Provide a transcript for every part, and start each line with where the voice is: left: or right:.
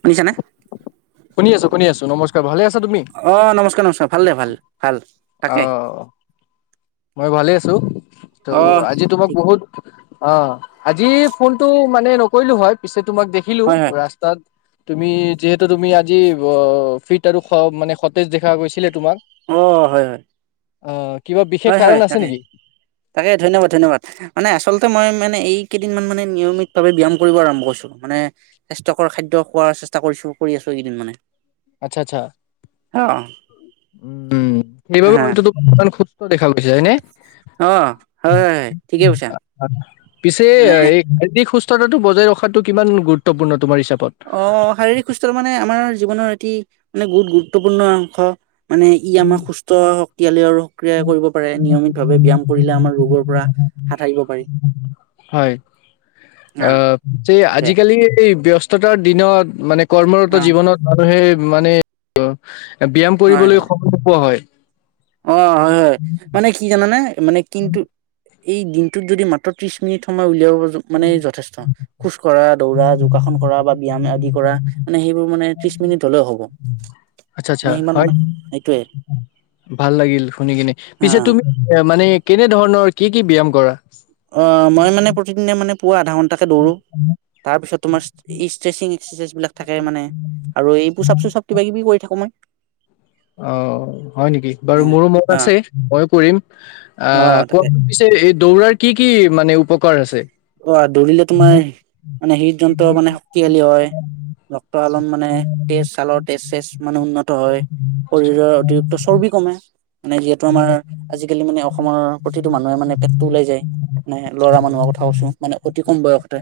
right: শুনিছানে?
left: শুনি আছো - শুনি আছো নমস্কাৰ ভালে আছা তুমি?
right: অ', নমস্কাৰ নমস্কাৰ ভাল দে ভাল ভাল তাকে
left: অহ' মই ভালে আছো ত
right: অ',
left: আজি তোমাক
right: ঠিক
left: বহুত অহ' আজি ফোনটো মানে নকৰিলো হয় পিছত তোমাক দেখিলো
right: হয় হয়
left: ৰাস্তাত। তুমি যিহেতু তুমি যি অহ ফিট আৰু মানে সতেজ দেখা গৈছিলে তোমাক।
right: অহ' হয়- হয়।
left: অ'। কিবা বিশেষ
right: হয়
left: কাৰণ
right: হয়
left: আছে
right: তাকে,
left: নেকি
right: তাকে ধন্যবাদ, ধন্যবাদ মানে আচলতে মই মানে এই কেইদিনমান মানে নিয়মিতভাৱে ব্যয়াম কৰিব আৰম্ভ কৰিছো মানে স্বাস্থ্যকৰ খাদ্য খোৱাৰ চেষ্টা কৰিছো কৰি আছো এইকেইদিন মানে।
left: আচ্ছা, আচ্ছা।
right: অ'। হা
left: [unintelligible] দেখা গৈছে হয়নে?
right: অ' হয়, হয়, হয় ঠিকে কৈছা মানে
left: টো বজাই ৰখাটো কিমান গুৰুত্বপূৰ্ণ। তোমাৰ হিচাপত
right: অ', শাৰীৰিক সুস্থ মানে আমাৰ জীৱনৰ এটি মানে বহুত গুৰুত্বপূৰ্ণ অংশ। মানে ই আমাক সুস্থ শক্তিশালী আৰু সক্ৰিয় কৰিব পাৰে নিয়মিতভাৱে ব্যায়াম কৰিলে আমাৰ ৰোগৰ পৰা হাত সাৰিব পাৰি
left: [unintelligible] হয়,
right: অ
left: আ'
right: দে
left: আজিকালি এই ব্যস্ত ব্যস্ততাৰ দিনত মানে
right: অ
left: কৰ্মৰত জীৱনত মানুহে মানে ব্যায়াম
right: হয়
left: কৰিবলৈ
right: হয়
left: হয়।
right: অ' হয় হয় মানে কি জানানে মানে কিন্তু এই দিনটোত যদি মাত্ৰ ত্ৰিশ মিনিট সময় উলিয়াব মানে যথেষ্ট খোজ কঢ়া, দৌৰা, যোগাসন কৰা বা ব্যায়াম আদি কৰা মানে সেইবোৰ মানে ত্ৰিশ মিনিট হ'লেও হ'ব।
left: আচ্ছা আচ্ছা
right: মানে সিমান
left: হয়
right: মানে সেইটোৱে
left: ভাল লাগিল শুনি কিনে পিছে তুমি এ মানে কেনেধৰণৰ কি কি ব্যায়াম কৰা।
right: অ' মই মানে প্ৰতিদিনে মানে পুৱা আধা ঘণ্টাকে দৌৰো তাৰপিছত তোমাৰ ষ্ট্ৰেচিং [unintelligible] এইবিলাক থাকে মানে আৰু এইবোৰ পুচাব চুচাপ কিবা কিবি কৰি থাকো মই।
left: অ' হয় নেকি? বাৰু মোৰো মন
right: অ
left: আছে ময়ো কৰিম অ' কোৱা পিছে এই দৌৰাৰ কি কি মানে উপকাৰ আছে।
right: অ' দৌৰিলে তোমাৰ মানে হৃদ যন্ত্ৰ মানে শক্তিশালী হয় ৰক্তশালন মানে তেজ চালৰ তেজ চেজ মানে উন্নত হয়। শৰীৰৰ অতিৰিক্ত চৰ্বি কমে। মানে যিহেতু আমাৰ আজিকালি মানে অসমৰ প্ৰতিটো মানুহে মানে পেটটো ওলাই যায় মানে ল'ৰা মানুহ হক কথা কৈছো মানে অতি কম বয়সতে,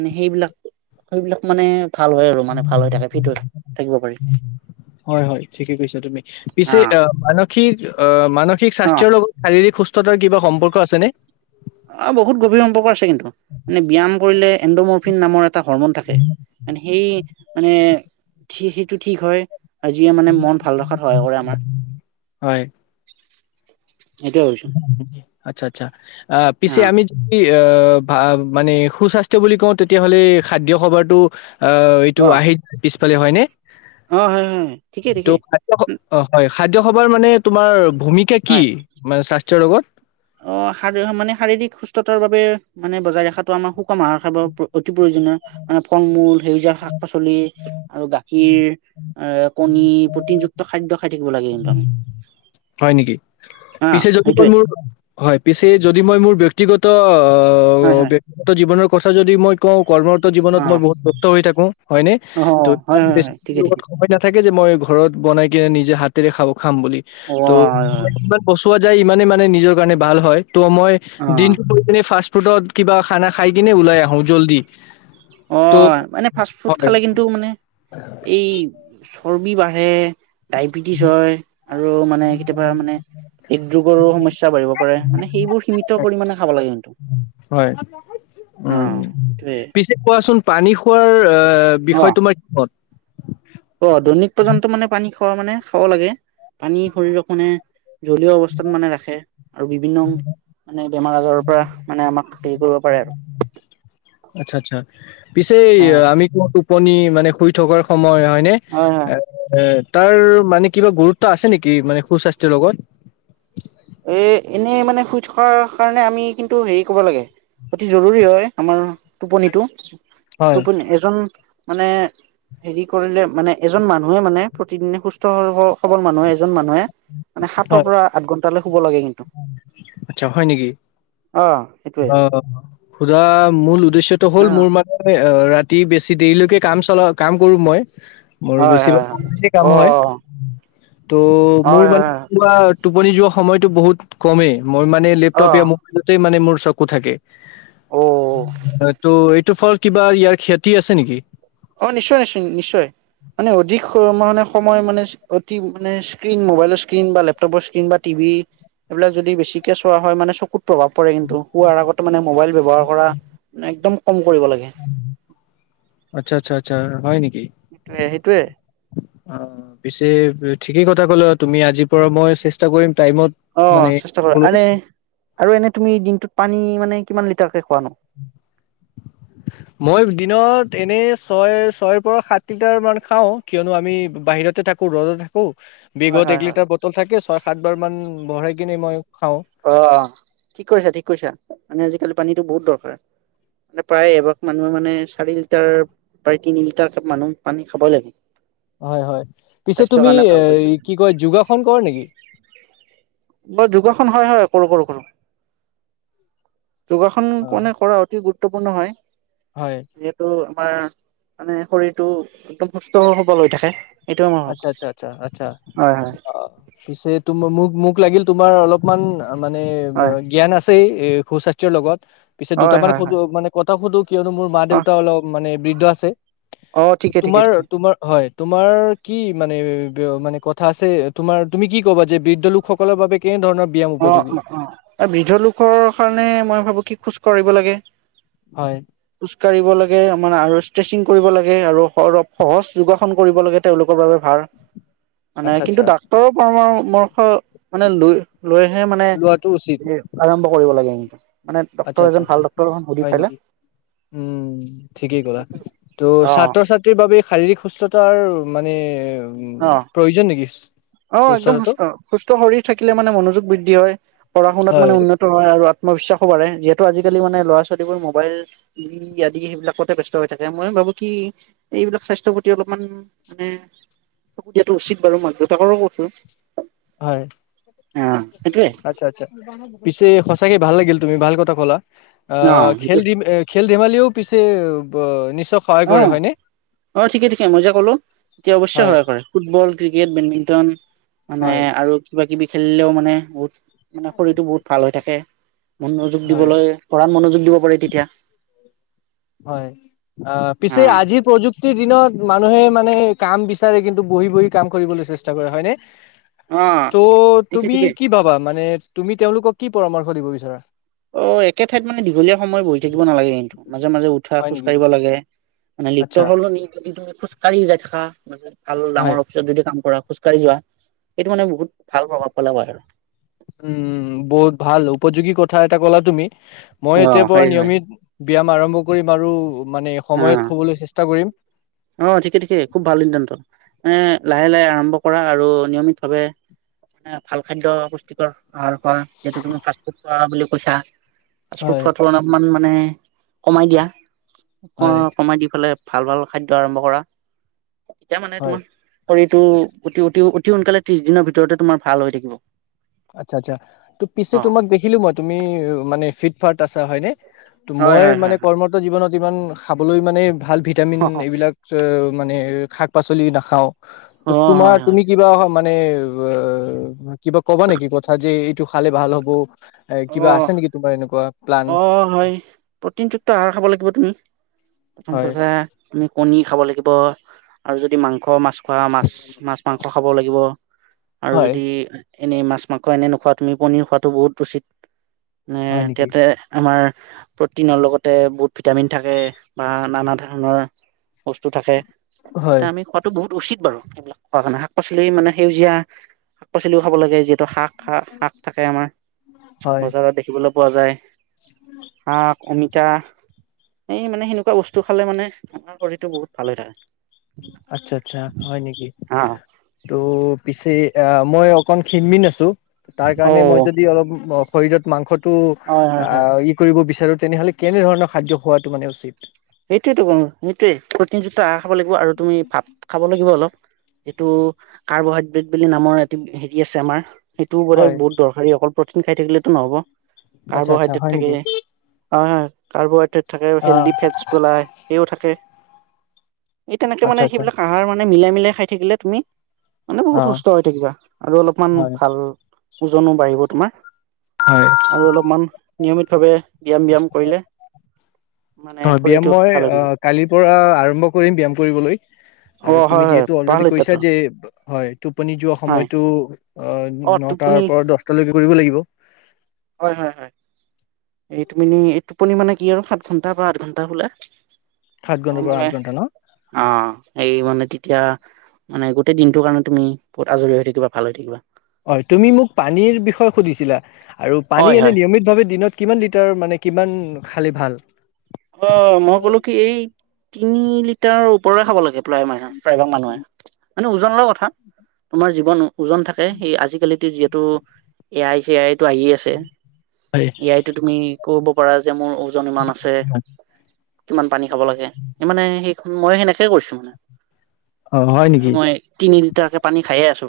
right: মানে সেইবিলাক সেইবিলাক মানে ভাল হয় আৰু মানে ভাল হৈ থাকে ফিট হৈ থাকিব পাৰি
left: হয়, হয় ঠিকে কৈছা তুমি পিছে
right: অ
left: অহ, মানসিক অহ, মানসিক
right: অ
left: স্বাস্থ্যৰ লগত শাৰীৰিক সুস্থ স্থতাৰ কিবা সম্পৰ্ক আছেনে?
right: অ', বহুত গভীৰ সম্পৰ্ক আছে কিন্তু এনে ব্যায়াম কৰিলে এণ্ডোমৰফিন নামৰ এট টা হ'ৰমন থাকে মানে সেই মানে ঠি সেইটো ঠিক হয়। আজিয়ে মানে মন ভাল ৰখাত সহায় কৰে আমাৰ।
left: হয়।
right: সেইটোৱে ভাবিছো
left: আচ্ছা, আচ্ছা, আ পিছে আমি যদি এ ভা মানে সুস্বাস্থ্য বুলি কওঁ তেতিয়াহ'লে খাদ্য খভাৰটো অ', এইটো আহিত পিছ ফালে হয়নে?
right: অ', হয়, হয়, ঠিকে,
left: ত'
right: ঠিকে।
left: খাদ্য স- অ হয় খাদ্য সভাৰ মানে তোমাৰ ভূমিকা কি?
right: হয়।
left: মান স্বাস্থ্যৰ লগত
right: অ', শাৰ মানে শাৰীৰিক সুস্থতাৰ বাবে মানে বজাই ৰখাটো আমাৰ সুষম আহাৰ খাব বব প্ৰয়োজনীয় মানে ফল-মূল সেউজীয়া শাক পাচলি আৰু গাখীৰ অহ, কণী প্ৰটিনযুক্ত খাদ্য খাই থাকিব লাগে কিন্তু আমি।
left: হয় নেকি?
right: হা
left: পিছে যদি তই
right: সেইটোয়ে
left: মোৰ হয়, পিছে যদি মই মোৰ ব্যক্তিগত
right: হয়,
left: অ',
right: হয়,
left: ব্যক্তিগত জীৱনৰ কথা যদি মই কওঁ কৰ্মৰত জীৱনত মই
right: অ',
left: বহুত ব্যস্ত হৈ থাকো হয়নে
right: অ',
left: ত'
right: হয়, হয়,
left: বেছি
right: হয়, ঠিকে,
left: লগত
right: ঠিকে,
left: সময় নাথাকে যে মই ঘৰত বনাই কিনে নিজে হাতেৰে খাব খাম বুলি।
right: অ',
left: ত'
right: হয়, হয়,
left: একবাৰ পচোৱা যায় মানে মানে নিজৰ কাৰণে ভাল হয়। ত' মই
right: অ',
left: দিনটো কৰি ফাৰ্ষ ফ্ৰুটত কিবা খানা খাই কিনে ওলাই আহো জল্দি। ত'
right: অ', মানে ফাষ্ট ফুড
left: হয়
right: খালে কিন্তু মানে এই [unintelligible] বাঢ়ে। ডায়বেটিছ হয় আৰু মানে কেতিয়াবা মানে হৃদৰোগৰো সমস্যা বাঢ়িব পাৰে মানে সেইবোৰ সীমিত পৰিমাণে খাব লাগে কিটো
left: হয় উম
right: অ', সেই
left: পিছে কোৱাচোন পানী খোৱাৰ অ', বিষয় তোমাৰ কি ক'ত
right: অ' দৈনিক পৰ্যন্ত মানে পানী খোৱা মানে খাব লাগে পানী শৰীৰক মানে জলীয় অৱস্থাত মানে ৰাখে আৰু বিভিন্ন মানে বেমাৰ আজাৰৰ পৰা মানে আমাক হেৰি কৰিব পাৰে আৰু
left: আচ্ছা আচ্ছা পিছে
right: অ
left: আমি ক টোপনি মানে শুই থকাৰ সময় মই হয়নে
right: হয় হয়
left: এ তাৰ মানে কিবা গুৰুত্ব আছে নেকি মানে সুস্বাস্থ্যৰ লগত [inaudible]
right: এ এনেই মানে শুই থকাৰ কাৰণে আমি কিন্তু হেৰি কব লাগে অতি জৰুৰী হয় আমাৰ টোপনিতটো
left: হয়,
right: টোপনি এজন মানে হেৰি কৰিলে মানে এজন মানুহে মানে প্ৰতিদিনে সুস্থ স সবল মানুহে এজন মানুহে মানে সাতৰ
left: হয়।
right: পৰা আঠ ঘন
left: আচ্ছা হয় নেকি
right: অ সেইটোৱে
left: অহ সুধা মূল উদ্দেশ্যয়টো হ'ল
right: অ
left: মোৰ মাজৰে ৰাতি বেছি দেৰিলৈকে কাম চলা কাম কৰোঁ মই [inaudible] মোৰ
right: হয়-
left: বেছিভাগ
right: হয়
left: অনলাইনে কাম
right: অ
left: হয়।
right: [inaudible]
left: ত' মোৰ
right: হয় হয়
left: মানে
right: হয়
left: কিবা টোপনি যোৱা সময়টো বহুত কমে মই মানে
right: অ
left: লেপটপ মোবাইলতেই মানে মৰ চকু থাকে
right: অ
left: ত' এইটো ফলত কিবা ইয়াৰ খেতি আছে নেকি [inaudible]
right: অ নিশ্চয় নিশ্চয় নিশ্চয় মানে অধিক মানে সময় মানে অতি মানে স্ক্ৰীন মোবাইলৰ স্ক্ৰীণ বা লেপটপৰ স্ক্ৰীণ বা টিভি এইবিলাক যদি বেছিকে চোৱা হয় মানে চকুত প্ৰভাৱ পৰে কিন্তু শোৱাৰ আগতে মানে মোবাইল ব্যৱহাৰ কৰা মে একদম কম কৰিব লাগে [inaudible]
left: আচ্ছা -আচ্ছা হয় নেকি
right: সেইটোয়ে সেইটোৱে [inaudible]
left: অ 'পিছে ঠিকেই কথা ক'ল তুমি আজিৰ পৰা মই চেষ্টা কৰিম টাইমত মানে
right: অ' চেষ্টা কৰা
left: খাবলৈ।
right: আনে আৰু এনে তুমি দিনটোত পানী মানে কিমান লিটাৰকে খোৱ নো [inaudible]
left: মই দিনত এনেই ছয় ছয়ৰ পৰা সাত লিটাৰ মান খাও কিয়নো আমি বাহিৰতে থাকো ৰ'দত থাকো
right: হয়
left: বিগত এক
right: হয় হয়
left: লিটাৰ বটল থাকে ছয় সাত বাৰ মান। বঢ়ই কিনে মই। খাওঁ
right: অ' ঠিক কৰিছা ঠিক কৰিৈছা মানে আজিকালি পানীত। সটো বহুত দৰকাৰ মানে প্ৰায় এবাগ মানুহে মানে চাৰি লিটাৰ প্ৰ তিনি লিটাৰ মানুহ পানী খাবই লাগে।
left: হয় -হয় পিছে
right: স্বাস্থ্যৰ
left: তুমি
right: কাৰণে
left: এ
right: ভাল কৈছা।
left: কি কয় যোগাসন কৰ নেকি!
right: বৰ হয় হয় কৰো কৰো কৰো যোগাসন
left: অ
right: মানে কৰা অতি গুৰুত্ব। গুৰুত্বপূৰ্ণ হয়।
left: হয়
right: যিহেতু আমাৰ মানে শৰীৰটো একদম সুস্থ হব লৈ থাকে। এইটোৱে মই ভাবো
left: আচ্ছা- আচ্ছা - আচ্ছা - আচ্ছা
right: হয় হয়
left: অহ পিছে মোক -মোক লাগিল তোমাৰ অলপমান মানে
right: হয়
left: জ্ঞান আছে। হে সু স্বাস্থ্যৰ লগত। পিছে দুটা
right: হয়
left: মানে
right: হয়
left: সুধো
right: হয়
left: মান কত ত সুদো। কিয়নো মোৰ মা
right: অ
left: দেউতা অলপ মানে বৃদ্ধ আছে।
right: অ ঠিকে ঠিকে ঠিকে।
left: তোমাৰ- তোমাৰ হয় তোমাৰ মানে-মানে কথা আছে তোমাৰ তুমি কি কবা যে বৃদ্ধ লোকসকলৰ বাবে কেনে ধৰণৰ ব্যায়াম
right: অহ -
left: উপযোগী
right: অহ - অহ বৃদ্ধ লোকৰ কাৰণে মই ভাবো কি খোজ কৰিব লাগে।
left: হয়
right: খোজ কাঢ়িব লাগে আমাৰ আৰু ষ্ট্ৰেচিং কৰিব লাগে আৰু সহজ যোগাসন কৰিব লাগে তেওঁলোকৰ বাবে ভাল। মানে
left: আচ্ছা আচ্ছা
right: কিন্তু ডাক্তৰৰ পৰামৰ্শ মানে লৈ। লৈহে মানে
left: লোৱাটো উচিত
right: আৰম্ভ কৰি লাগে। মানে
left: আচ্ছা
right: ডক্তৰ
left: - আচ্ছা -
right: এজন ভাল
left: আচ্ছা
right: ডক্তৰ এখন সুধি
left: হয়
right: পেলাই
left: নেকি উম ঠিকেই কলা ত'
right: অ
left: ছাত্ৰ ছাত্ৰীৰ বাবোব শাৰীৰিক সুস্থতাৰ মানে। উম
right: অহ
left: প্ৰয়োজন নেকি
right: - অহ একদম
left: সুস্থতাটো
right: সুস্থ - সুস্থ শৰীৰ থাকিলে মানে মনোযোগ বৃদ্ধি হয়। পঢ়া শুনাত মানে
left: হয়
right: উন্নত হয় আৰু ই বিশ্বাসো বাঢ়ে যিহেতু আজিকালি মানে ল'ৰা ছোৱালীবোৰ মোবাইল আদি সেইবিলাকতে ব্যস্ত হৈ থাকে মই ভাবো কি এইবিলাক স্বাস্থ্যৰ প্ৰতি অলপমান মানে তাকো দিয়াটো উচিত বাৰু মানটো তাকো কতো।
left: হয়
right: সেইটোয়ে
left: আচ্ছা- আচ্ছা পিছে সচাকে ভাল লাগিল, তুমি ভাল কথা কলা।
right: অ
left: অহ '
right: সেইটো
left: খেল দিম এখ খেল ধেমালিও পিছে ব
right: অহ - অহ ঠিকে-ঠিকে মই যে কলো এতিয়া অৱশ্যে
left: হয়
right: সহায় কৰে ফুটবল, ক্ৰিকেট, বেডমি টন। মানে
left: হয়
right: আৰু কিবা কিবি খেলিলেও মানে বহুত মানে শৰীৰটো বহুত ভাল হয়। তাকে। মনোযোগ
left: হয়
right: দিবলৈ, পঢ়াত মনোযোগ দিব পাৰে তেতিয়া।
left: হয়। অ', পিছে আজিৰ প্ৰযুক্ প্ৰতি দিনত মানুহে মানে কাম বিচাৰে, কিন্তু বহি বহি কাম কৰিবলৈ চেষ্টা কৰে, হয়নে?
right: অ
left: ত',
right: ঠিকে
left: তুমি
right: ঠিকে
left: কি ভাবা, মানে তুমি তেওঁলোকক কি পৰামৰ্শ দিব বিচাৰা?
right: অ একে ঠাইত মানে দীঘলীয়া সময় বহি থাকিব নালাগে কিন্তু মাজে মাজে উঠা,
left: হয়
right: খোজ
left: নেকি?
right: কাঢ়িব লাগে। মানে
left: আচ্ছা
right: লিফ্টৰ সলনি তুমি ধৰা খোজকাঢ়ি যায় থাকা। [unintelligible] ভাল ডাঙৰ
left: হয়
right: অফিচত যদি কাম কৰা। খোজকাঢ়ি যোৱা, এইটো মানে বহুত ভাল প্ৰভাৱ পেলাব আৰু
left: উম, বহুত ভাল, উপযোগী কথা এটা ক'লা তুমি। মই
right: অ
left: এতিয়াৰ পৰা
right: হয় হয়
left: নিয়মিত ব্যায়াম আৰম্ভ কৰি আৰু মানে,
right: অ
left: সময়ত শুবলৈ চেষ্টা কৰিম।
right: অ', ঠিকে ঠিকে, খুব ভাল সিদ্ধান্ত, এ লাহে লাহে আৰম্ভ কৰা আৰু নিয়মিতভাৱে, মানে ভাল খাদ্য, পুষ্টিকৰ আহাৰ খোৱা যিহেতু তুমি ফাষ্ট ফুড খোৱা বুলি পইছা ফাষ্টফুড
left: হয়।
right: খোৱাটো মানে, অলপমান মানে কমাই দিয়া।
left: হয়
right: অ', কমাই দি পেলাই ভাল- ভাল খাদ্য আৰম্ভ কৰা। তেতিয়া মানে
left: হয়
right: তোমাৰ শৰীৰটো অতি অতি অতি সোনকালে ত্ৰিশ দিনৰ ভিতৰতে তোমাৰ ভাল হৈ থাকিব।
left: আচ্ছা -আচ্ছা ত পিছে
right: অ
left: তোমাক দেখিলো মই তুমি মানে ফি [unintelligible] আছা হয়নে ত
right: হয়
left: মই
right: হয়
left: মানে
right: হয় হয়।
left: কৰ্মৰত জীৱনত। ইমান খাবলৈ মানে। ভাল ভিটামিন এইবিলাক য মানে শাক-পাচলি নাখাওঁ। ত'
right: অ
left: তোমাৰ
right: হয় হয়
left: তুমি কিবা অহা মান মানে অ', কিবা ক'বা নেকি কথা যে এইটো খালে ভাল হ'ব? এ কিবা আছে
right: অ',
left: নেকি তোমাৰ এনেকুৱা প্লান
right: অ', হয় প্ৰটিনযুক্ত আহাৰ খাব লাগিব তুমি। প্ৰথম
left: হয়
right: কথা আমি কণী খাব লাগিব আৰু যদি মাংস, মাছ খোৱা মাছ মাছ-মাং তা খাব লাগিব। আৰু
left: হয়
right: যদি এনে মাছ, মাংস এনে নোখোৱা তুমি। পনীৰ খোৱাটো বহুত উচিত এ,
left: হয় নেকি
right: তাতে আমাৰ প্ৰটিনৰ লগতে বহুত ভিটামিন থাকে। বা নানা ধৰণৰ বস্তু থাকে। তাতে
left: হয়
right: আমি খোৱাটো বহুত উচিত বাৰু সবিলাক খোৱা কাৰণে শাক পাচলি মানে সেউজীয়া শাক পাচলিও খাব লাগে য টো শাক, শাক থাকে আমাৰ
left: হয়
right: বজাৰত দেখিবলৈ পোৱা যায়। আহ অমিতা। এই মানে সেনেকুৱা বস্তু খালে মানে আমাৰ শৰীৰটো বহুত ভালে হৈ থাকে।
left: আচ্ছা, আচ্ছা হয় নেকি?
right: হা
left: তৌ পিছে অ, মই অকন খিনি মিন আছো তাৰ
right: অ
left: কাৰণে মই যদি অলপ শৰীৰত মাংসত টো অ,
right: হয় হয় হয়
left: ই কৰিব বিচাৰো তেনেহ'লে কেনেধৰণৰ খাদ্য খোৱাটো মানে উচিত?
right: সেইটোয়টো কলো। সেইটোৱেই প্ৰটিন যুক্ত আহাৰ খাব লাগিব আৰু তুমি ভাত খাব লাগিব অলপ এইটো কাৰ্বহাইড্ৰেট বুলি নামৰ এটি হেৰি আছে আমাৰ সেইটো বোলে
left: হয়
right: বহুত দৰকাৰী অকল প্ৰটিন খাই থাকিলেতো নহ'ব
left: আচ্ছা আচ্ছা
right: কাৰ্বহাইড্ৰেট
left: হয়
right: থাকে।
left: নেকি
right: অ, হয় কাৰ্বহাইড্ৰেট থাকে
left: অ
right: হেল্ডি ফেটছ সেই থাকে। [unintelligible] এই তেনেকে
left: আচ্ছা
right: মানে
left: আচ্ছা
right: সেইবিলাক আহাৰ মানে মানে মিলাই মিলাই খাই থাকিলে তুমি মানে
left: অ
right: বহুত সুস্থ হৈ থাকিবা। আৰু অলপমান
left: হয়
right: ভাল ওজনো বাঢ়িব তোমাৰ
left: হয়
right: আৰু অলপমান নিয়মিতভাৱে ব্যায়াম ব্যায়াম কৰিলে। মানে
left: হয় ব্যায়াম
right: শৰীৰটো
left: মই
right: ভাল হৈ থাকিব
left: কালিৰ পৰা আৰম্ভ কৰিম ব্যায়াম কৰিবলৈ।
right: অ
left: আৰু
right: হয়
left: তুমি
right: হয়
left: যিহেতু
right: ভাল
left: অলৰেডি
right: সিদ্ধান্ত
left: কৈছা যে, হয় টোপনি যোৱা
right: হয়
left: সময়তো অ' নটাৰ পৰা দহটালৈকে কৰিব লাগিব।
right: হয়, হয়, হয়। এই টোপনি এই টোপনি মানে কি আৰু সাত ঘন্টাৰ পৰা আঠ ঘন্টা শুলে।
left: সাত
right: ত'
left: ঘন্টাৰ পৰা আঠ
right: মানে,
left: ঘন্টা ন
right: অ'এই মানে এতিয়া মানে গোটেই দিনটোৰ কাৰণে তুমি বহুত আজৰি হৈ থাকিবা ভাল হৈ থাকিবা।
left: হয়, তুমি মোক পানীৰ বিষয়ে সুধিছিলা? আৰু
right: হয়
left: পানী এনে
right: হয়
left: নিয়মিত ভাৱে দিনত কিমান তাৰ মানে কিমান খালে ভাল।
right: অ' মই ক'লো কি এই তিনি লিটাৰৰ ওপৰে খাব লাগে প্ৰায় মানুহে। প্ৰায়ভাগ মানুহে। মানে ওজন লৈ কথা, তোমাৰ জীৱনো ওজন থাকে সেই আজিকালি যিহেতু তটো এ আই চি আইটো আহি আছে।
left: হয়
right: এ আইটো তুমি কৰিব [unintelligible] যে মোৰ ওজন ইমান আছে। কিমান। পানী খাব লাগে সিমানে সেই মই সেনেকে কৰিছো।
left: অ হয় নেকি
right: মই তিনি লিটাৰকে পানী খাই আছো।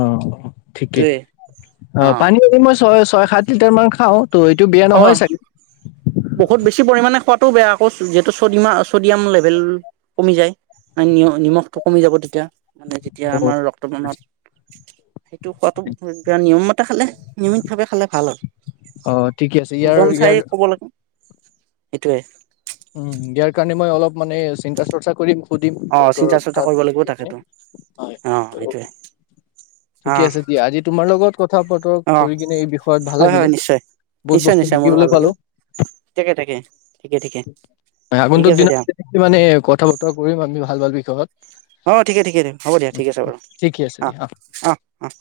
left: অ' ঠিকেই
right: সেইটোয়ে
left: অ' পানী এ মই ছয় ছয় সাত লিটাৰমান খাওঁ। ত' এইটো বেয়া
right: অ,
left: নহয় চাগে
right: বহুত বেছি পৰিমাণে খোৱাত টো বেয়া আকৌ যিহেতু ছ'ডিমা ছ'ডিয়াম লেভেল কমি যায়। নিমখটো কমি যাব তেতিয়া মানে যেতিয়া
left: অ
right: আমাৰ ৰক্ত পনত [inaudible] সেইটো খোৱাতটো নিয়ম মত টা খালে নিয়মিতভাৱে খালে ভাল হয়।
left: অহ '। ঠিকে আছে। ইয়াৰ, ইয়াৰ
right: সেইটোৱেই।
left: উম, ইয়াৰ কাৰণে মই অলপ মানে চিন্তা চৰ্চা কৰিম সুধিম
right: অ,
left: ডক্তৰৰ
right: চিন্তা চৰ্চা
left: তাত
right: কৰিব লাগিব
left: গৈ কিনে।
right: তাকেতো
left: হয়
right: অ,
left: ত
right: সেইটোৱেই
left: ঠিকে আছে দিয়া। আজি তোমাৰ লগত কথা বতৰা
right: অ
left: কৰি কিনে এই বিষয়ত ভাল
right: হয়
left: লাগিলে।
right: হয় নিশ্চয়
left: বহুত
right: নিশ্চয়
left: বস্তু
right: নিশ্চয় মোৰো
left: শিকিবলৈ
right: ভাল
left: পালো।
right: লাগিল তাকে তাকে ঠিকে ঠিকে ঠিক
left: আগন্তুক
right: আছে
left: দিনত
right: দিয়া
left: মানে কথা বতৰা কৰিম আমি ভাল ভাল, ভাল বিষয়ত।
right: অ, ঠিকে ঠিকে দিয়। হ'ব দিয়া ঠিক আছে বাৰু।
left: ঠিকে আছে
right: অ,
left: দিয়া
right: অ'। আহ'।